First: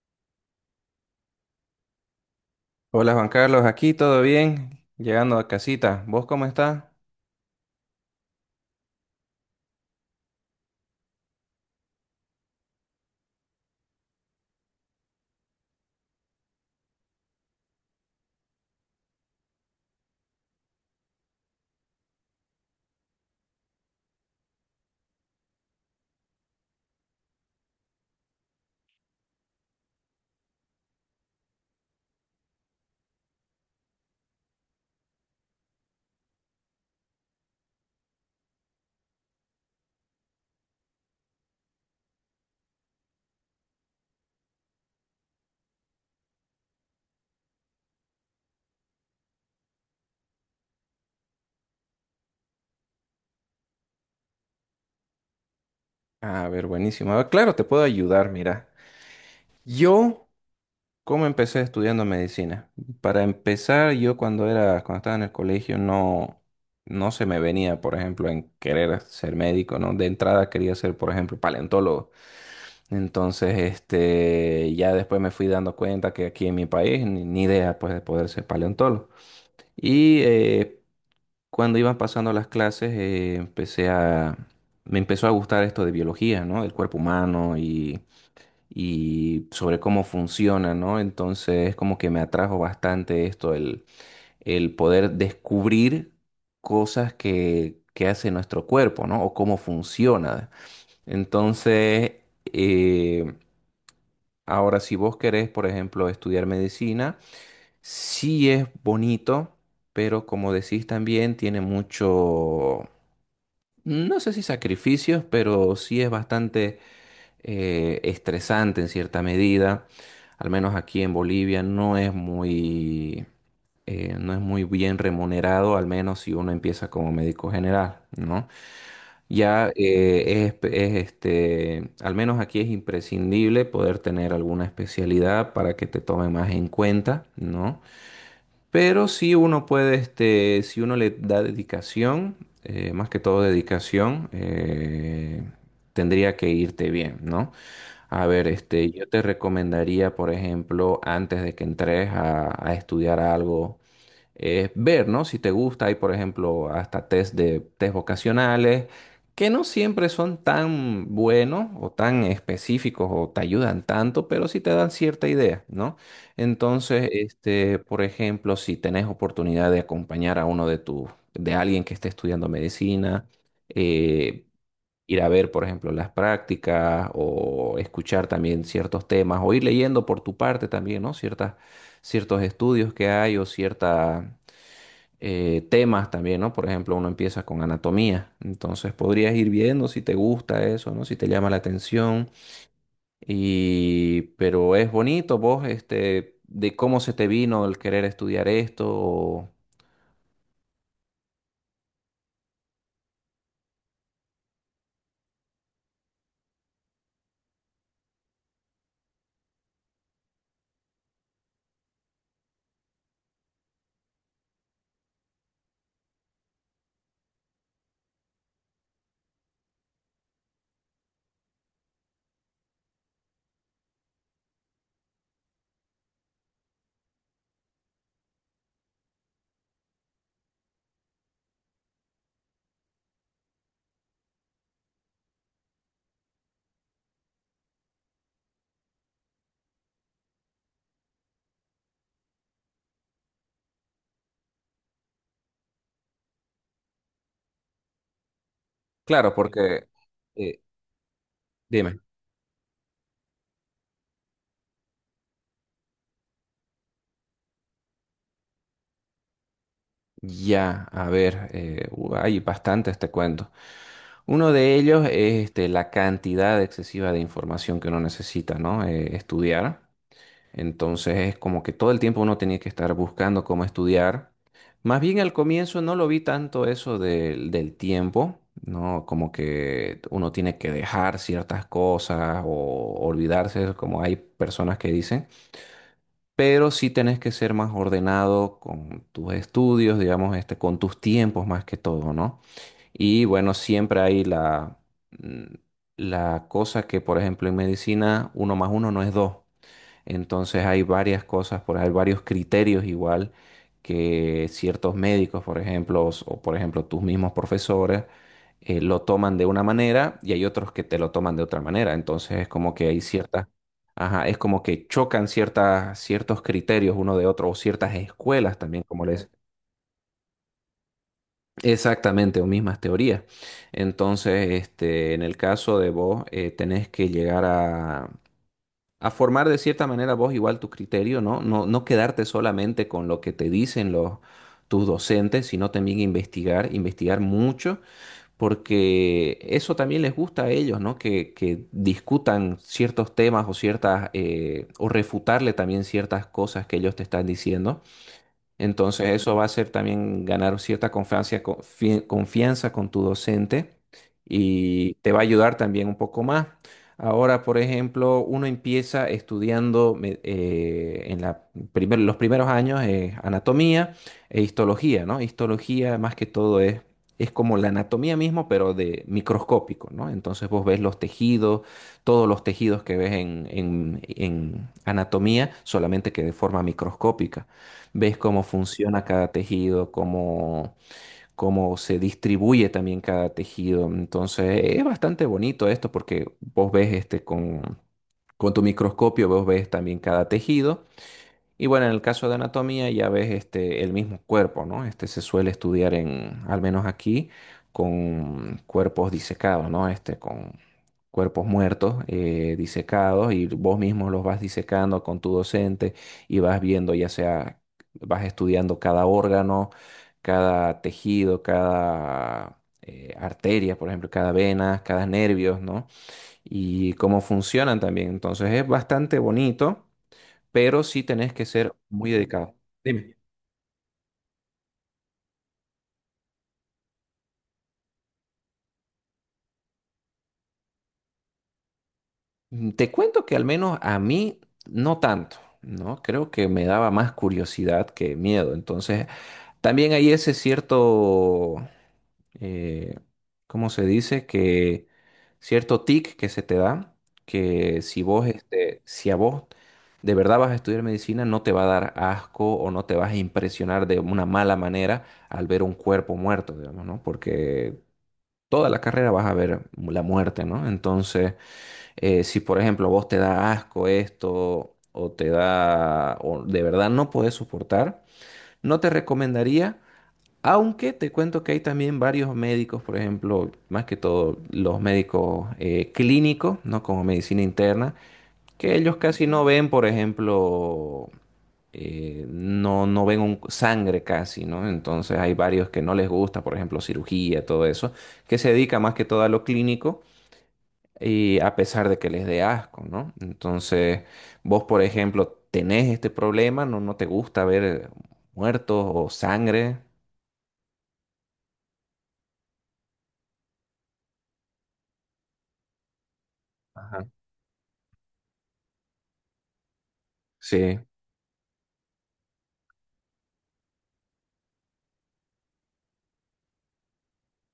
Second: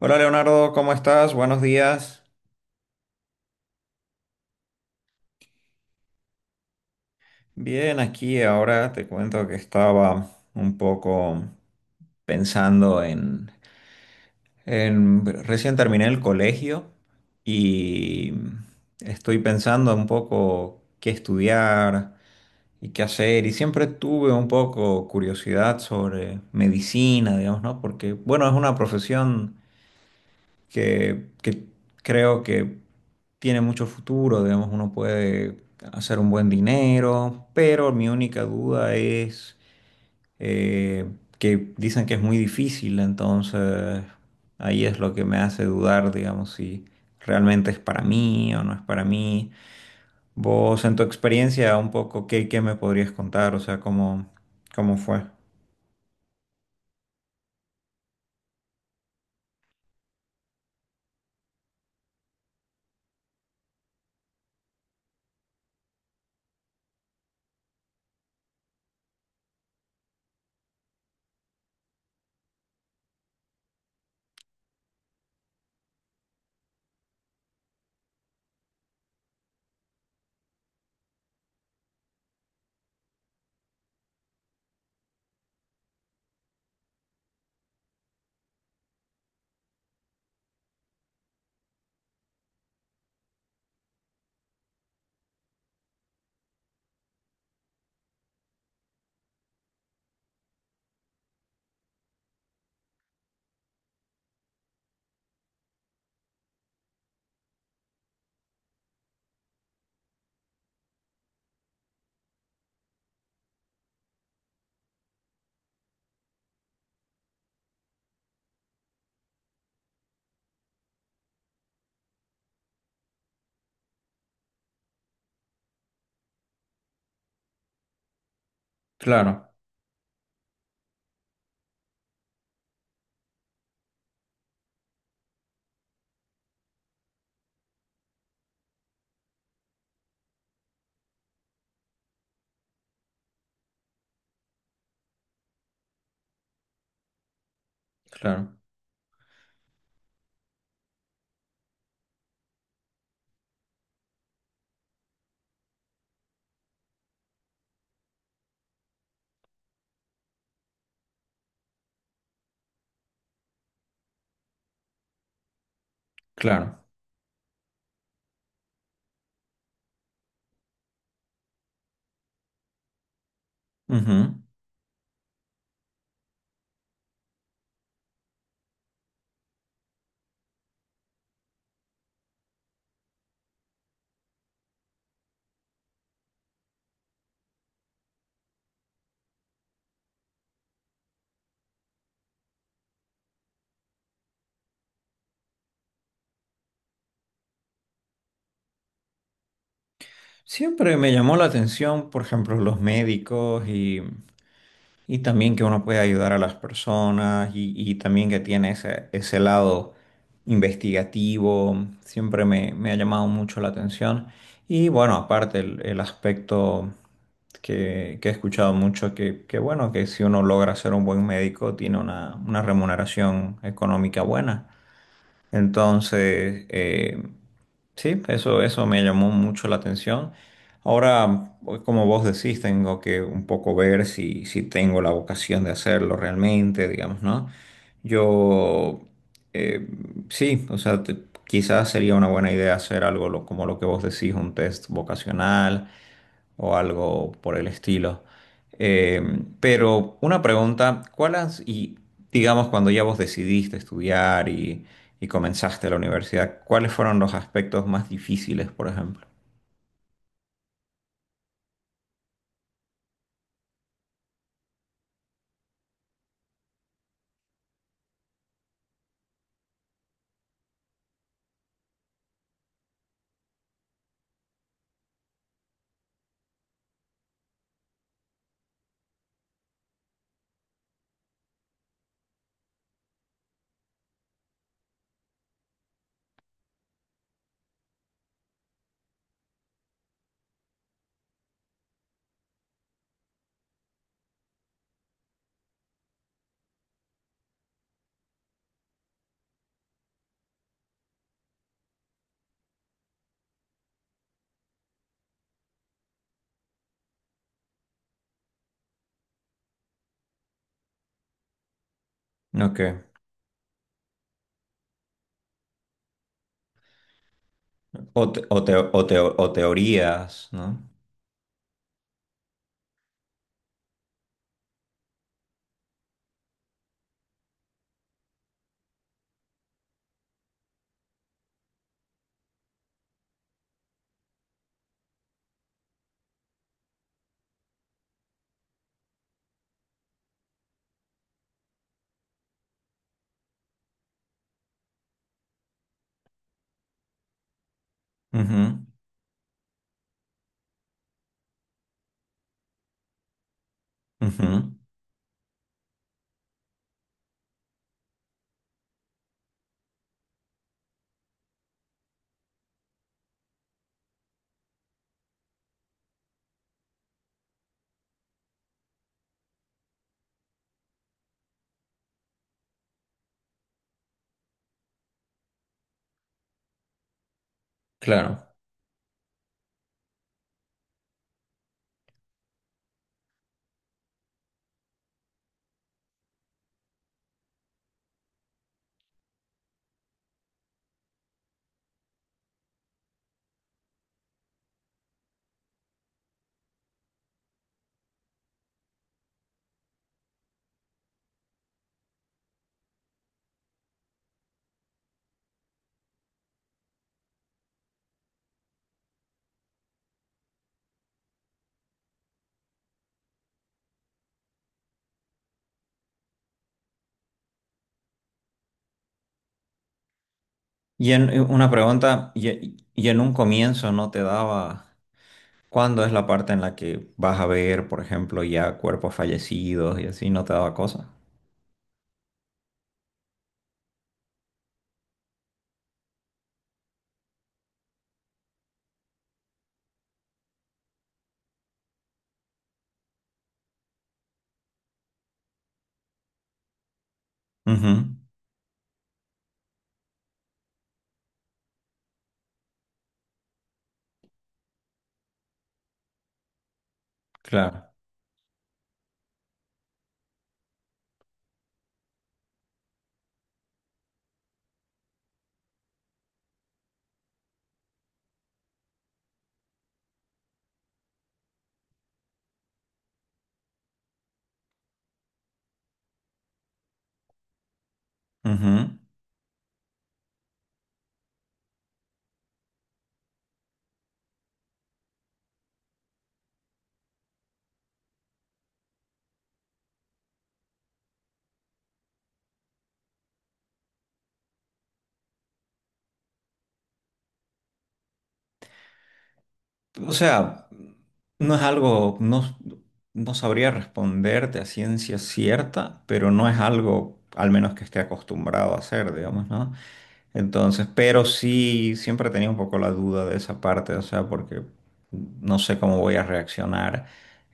Hola Leonardo, ¿cómo estás? Buenos días. Hola Juan Carlos, aquí todo bien, llegando a casita. ¿Vos cómo estás? Bien, aquí ahora te cuento que estaba un poco pensando Recién terminé el colegio y estoy pensando un poco qué estudiar y qué hacer. Y siempre tuve un poco curiosidad sobre medicina, digamos, ¿no? Porque, bueno, es una profesión que creo que tiene mucho futuro, digamos, uno puede hacer un buen dinero, pero mi única duda es eh, que dicen que es muy difícil, entonces ahí es lo que me hace dudar, digamos, si realmente es para mí o no es para mí. Vos, en tu experiencia, un poco, ¿qué me podrías contar? O sea, ¿cómo fue? Ah, a ver, buenísimo. Ah, claro, te puedo ayudar, mira. Yo, ¿cómo empecé estudiando medicina? Para empezar, yo cuando estaba en el colegio no, no se me venía, por ejemplo, en querer ser médico, ¿no? De entrada quería ser, por ejemplo, paleontólogo. Entonces, este, ya después me fui dando cuenta que aquí en mi país ni idea, pues, de poder ser paleontólogo. Y cuando iban pasando las clases, me empezó a gustar esto de biología, ¿no? Del cuerpo humano y sobre cómo funciona, ¿no? Entonces, como que me atrajo bastante esto, el poder descubrir cosas que hace nuestro cuerpo, ¿no? O cómo funciona. Entonces, eh, ahora si vos querés, por ejemplo, estudiar medicina, sí es bonito pero como decís también tiene mucho, no sé si sacrificios, pero sí es bastante estresante en cierta medida. Al menos aquí en Bolivia no es muy bien remunerado, al menos si uno empieza como médico general, ¿no? Claro, Ya, este, al menos aquí es imprescindible poder tener alguna especialidad para que te tomen más en cuenta, ¿no? Pero sí uno puede, este, si uno le da dedicación, más que todo dedicación, tendría que irte bien, ¿no? A ver, claro, este, yo te recomendaría, por ejemplo, antes de que entres a estudiar algo, ver, ¿no? Si te gusta, hay por ejemplo hasta test vocacionales que no siempre son tan buenos o tan específicos o te ayudan tanto, pero sí te dan cierta idea, ¿no? Entonces, este, por ejemplo, si tenés oportunidad de acompañar a uno de de alguien que esté estudiando medicina, claro. eh, ir a ver, por ejemplo, las prácticas o escuchar también ciertos temas o ir leyendo por tu parte también, ¿no? Ciertos estudios que hay o ciertas temas también, ¿no? Por ejemplo, uno empieza con anatomía, entonces podrías ir viendo si te gusta eso, ¿no? Si te llama la atención. Y pero es bonito vos, este, de cómo se te vino el querer estudiar esto. Siempre me llamó la atención, por ejemplo, los médicos y también que uno puede ayudar a las personas y también que tiene ese lado investigativo, siempre me ha llamado mucho la atención. Y bueno, aparte el aspecto que he escuchado mucho, que bueno, que si uno logra ser un buen médico, tiene una remuneración económica buena. Entonces, sí, eso me llamó mucho la atención. Ahora, pues, como vos decís, tengo que un poco ver si tengo la vocación de hacerlo realmente, digamos, ¿no? Yo, eh, sí, o sea, quizás sería una buena idea hacer algo como lo que vos decís, un test vocacional o algo por el estilo. Eh, Claro. porque pero una eh, pregunta, y dime. digamos cuando ya vos decidiste estudiar y comenzaste la universidad, ¿cuáles fueron los aspectos más difíciles, por ejemplo? Ya, a ver, hay bastantes, te cuento. Uno de ellos es este, la cantidad excesiva de información que uno necesita, ¿no? Estudiar. Entonces es como que todo el tiempo uno tenía que estar buscando cómo estudiar. Más bien al comienzo no lo vi tanto eso del tiempo, ¿no? Como que uno tiene que dejar ciertas cosas o olvidarse, como hay personas que dicen, pero sí tenés que ser más ordenado con tus estudios, digamos, este, con tus tiempos más que todo, ¿no? Y bueno, siempre hay mm, la cosa que, por ejemplo, en medicina, uno más uno no es dos. Entonces hay varias cosas, hay varios criterios igual que ciertos médicos, por ejemplo, por ejemplo tus mismos profesores, lo toman de una manera y hay otros que te lo toman de otra manera. Entonces es como Ok. que hay ajá, es como que chocan ciertos criterios uno de otro o ciertas escuelas también, como les... O teorías, ¿no? Exactamente, o mismas teorías. Entonces, este, en el caso de vos, tenés que llegar a formar de cierta manera vos igual tu criterio, ¿no? No, no quedarte solamente con lo que te dicen tus docentes, sino también investigar, investigar mucho, porque eso también les gusta a ellos, ¿no? Que discutan ciertos temas o o refutarle también ciertas cosas que ellos te están diciendo. Ujú, Entonces eso va a ser también ganar cierta confianza con tu docente ujú, y te va a ayudar también un poco más. Ahora, por ejemplo, uno empieza estudiando en los primeros años, anatomía e histología, ¿no? Histología más que todo es como la anatomía mismo, pero de microscópico, ¿no? Entonces vos ves los tejidos, todos los tejidos que ves en anatomía, solamente que de forma microscópica. Ves cómo claro. funciona cada tejido, cómo se distribuye también cada tejido. Entonces, es bastante bonito esto porque vos ves este con tu microscopio, vos ves también cada tejido y bueno, en el caso de anatomía ya ves este, el mismo cuerpo, ¿no? Este se suele estudiar en, al menos aquí, con cuerpos disecados, ¿no? Este, con cuerpos muertos, disecados, y vos mismo los vas disecando con tu docente y vas viendo, ya sea, vas estudiando cada órgano, cada tejido, cada arteria, por ejemplo, cada vena, cada nervio, ¿no? Y cómo funcionan también. Entonces es bastante bonito pero sí Y en tenés en que una ser muy pregunta, dedicado. y en un comienzo no te daba, ¿cuándo es la parte en la que vas a ver, por ejemplo, ya cuerpos fallecidos y así no te daba cosa? Te cuento que al menos a mí no tanto, ¿no? Creo que me daba más curiosidad que miedo. Entonces, también hay ese eh, ¿cómo se dice? Que cierto tic que se te da, que si a vos de verdad vas a estudiar medicina, no te va a dar asco o no te vas a impresionar de una mala manera al ver un cuerpo muerto, digamos, ¿no? Porque Claro. toda la carrera vas a ver la muerte, ¿no? Entonces, si por ejemplo vos te da asco esto o o de verdad no podés soportar, no te recomendaría, aunque te cuento que hay también varios médicos, por ejemplo, más que todo los médicos clínicos, ¿no? Como medicina interna, que Ujú. ellos casi no ven, por ejemplo, no, no ven sangre casi, ¿no? Entonces hay varios que no les gusta, por ejemplo, cirugía, todo eso, que se dedica más que todo a lo clínico y a pesar de que les dé asco, ¿no? Entonces, vos, por ejemplo, tenés este problema, no, no te gusta ver muertos o sangre. O sea, no es algo, no, no sabría responderte a ciencia cierta, pero no es Ajá. algo, al menos que esté acostumbrado a hacer, digamos, ¿no? Sí. Entonces, pero sí, siempre tenía un poco la duda de esa parte, o sea, porque no sé cómo voy a reaccionar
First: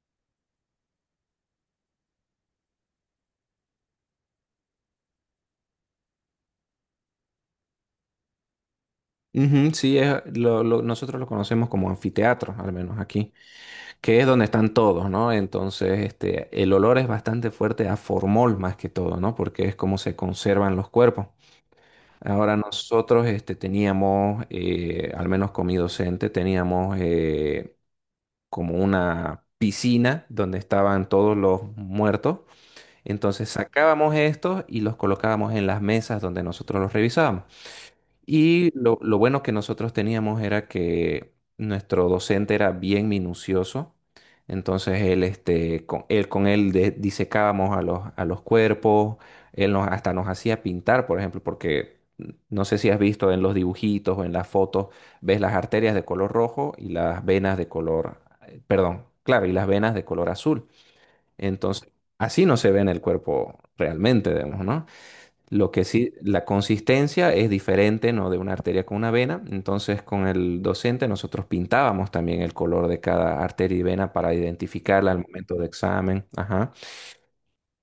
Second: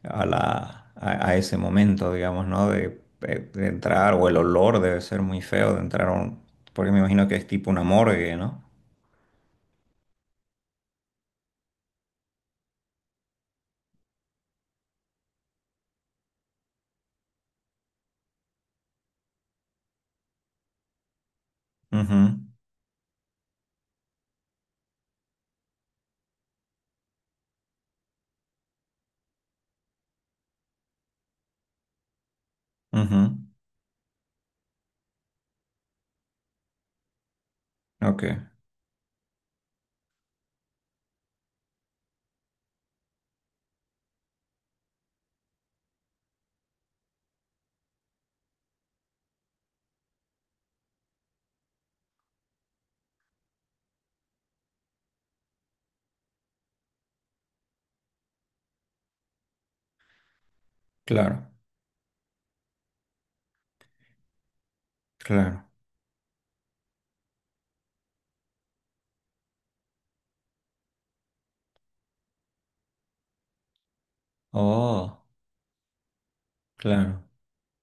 a ese momento, digamos, ¿no? De entrar, o el olor debe ser muy feo de entrar a un, porque me imagino que es tipo una morgue, ¿no? Ujú, sí, nosotros lo conocemos como anfiteatro, al menos aquí, que es donde están todos, ¿no? Entonces, este, el olor es bastante fuerte a formol más que todo, ¿no? Porque es como se conservan los cuerpos. Ujú, Ahora nosotros, este, teníamos, al menos con mi docente, teníamos como una piscina donde estaban todos los muertos. ujú. Entonces sacábamos estos y los colocábamos en las mesas donde nosotros los revisábamos. Ok. Y lo bueno que nosotros teníamos era que nuestro docente era bien minucioso. Entonces él, este, con él disecábamos a los cuerpos, él hasta nos hacía pintar, por ejemplo, porque no sé si has visto en los dibujitos o en las fotos, ves las arterias de color rojo y las venas de color, perdón, claro, y las venas de color azul. Claro, Entonces, así no se ve en el cuerpo realmente, digamos, ¿no? claro. Lo que sí, la consistencia es diferente, ¿no? De una arteria con una vena. Entonces, con el docente nosotros pintábamos también el color de cada arteria y vena para identificarla al Oh, momento de examen. Ajá. claro.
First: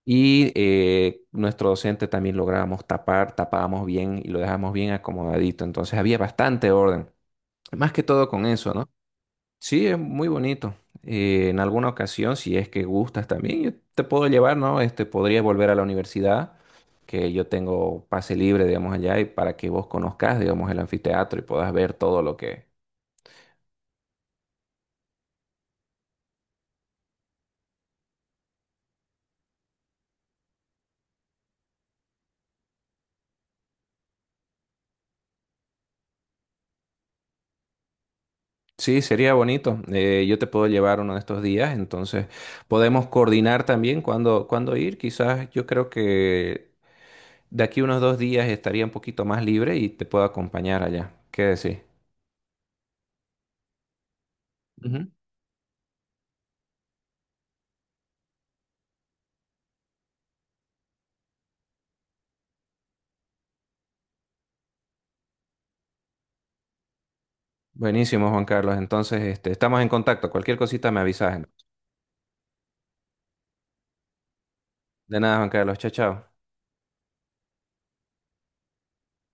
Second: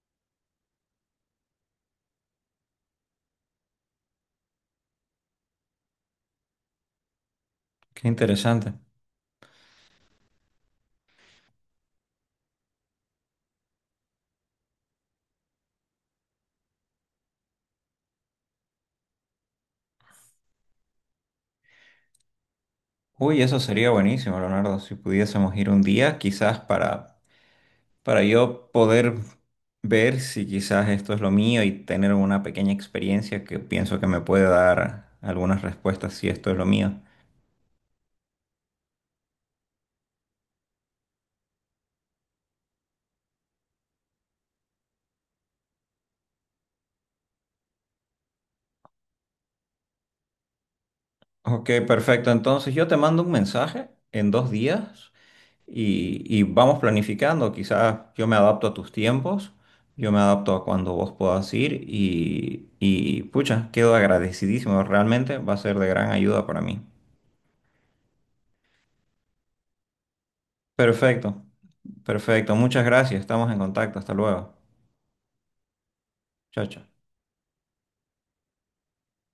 Y nuestro docente también lográbamos tapábamos bien y lo dejábamos bien acomodadito. Entonces, había bastante orden. Más que Qué todo con interesante. eso, ¿no? Sí, es muy bonito. En alguna ocasión, si es que gustas también, yo te puedo llevar, ¿no? Este, podrías volver a la universidad, que yo tengo pase libre, digamos, allá, y para que vos conozcas, digamos, el anfiteatro y puedas ver todo lo que... Uy, eso sería buenísimo, Leonardo, si pudiésemos ir un día, quizás para, yo poder ver si quizás esto es lo mío y tener una pequeña experiencia que pienso que me puede dar algunas respuestas si esto es lo mío. Sí, sería bonito. Yo te puedo llevar uno de estos días, entonces podemos coordinar también cuándo ir. Quizás yo creo que de aquí unos 2 días estaría un poquito más libre y te puedo acompañar allá. ¿Qué Ok, decís? perfecto. Entonces yo te mando un mensaje en 2 días y vamos planificando. Quizás yo me adapto a tus tiempos, yo me adapto a cuando vos puedas ir y pucha, quedo agradecidísimo. Realmente va a ser de gran ayuda para mí. Buenísimo, Juan Carlos. Entonces, este, estamos en contacto. Cualquier cosita me avisas, Perfecto, ¿no? perfecto. Muchas gracias. Estamos en contacto. Hasta luego. De nada, Juan Carlos. Chao, chao. Chao, chao.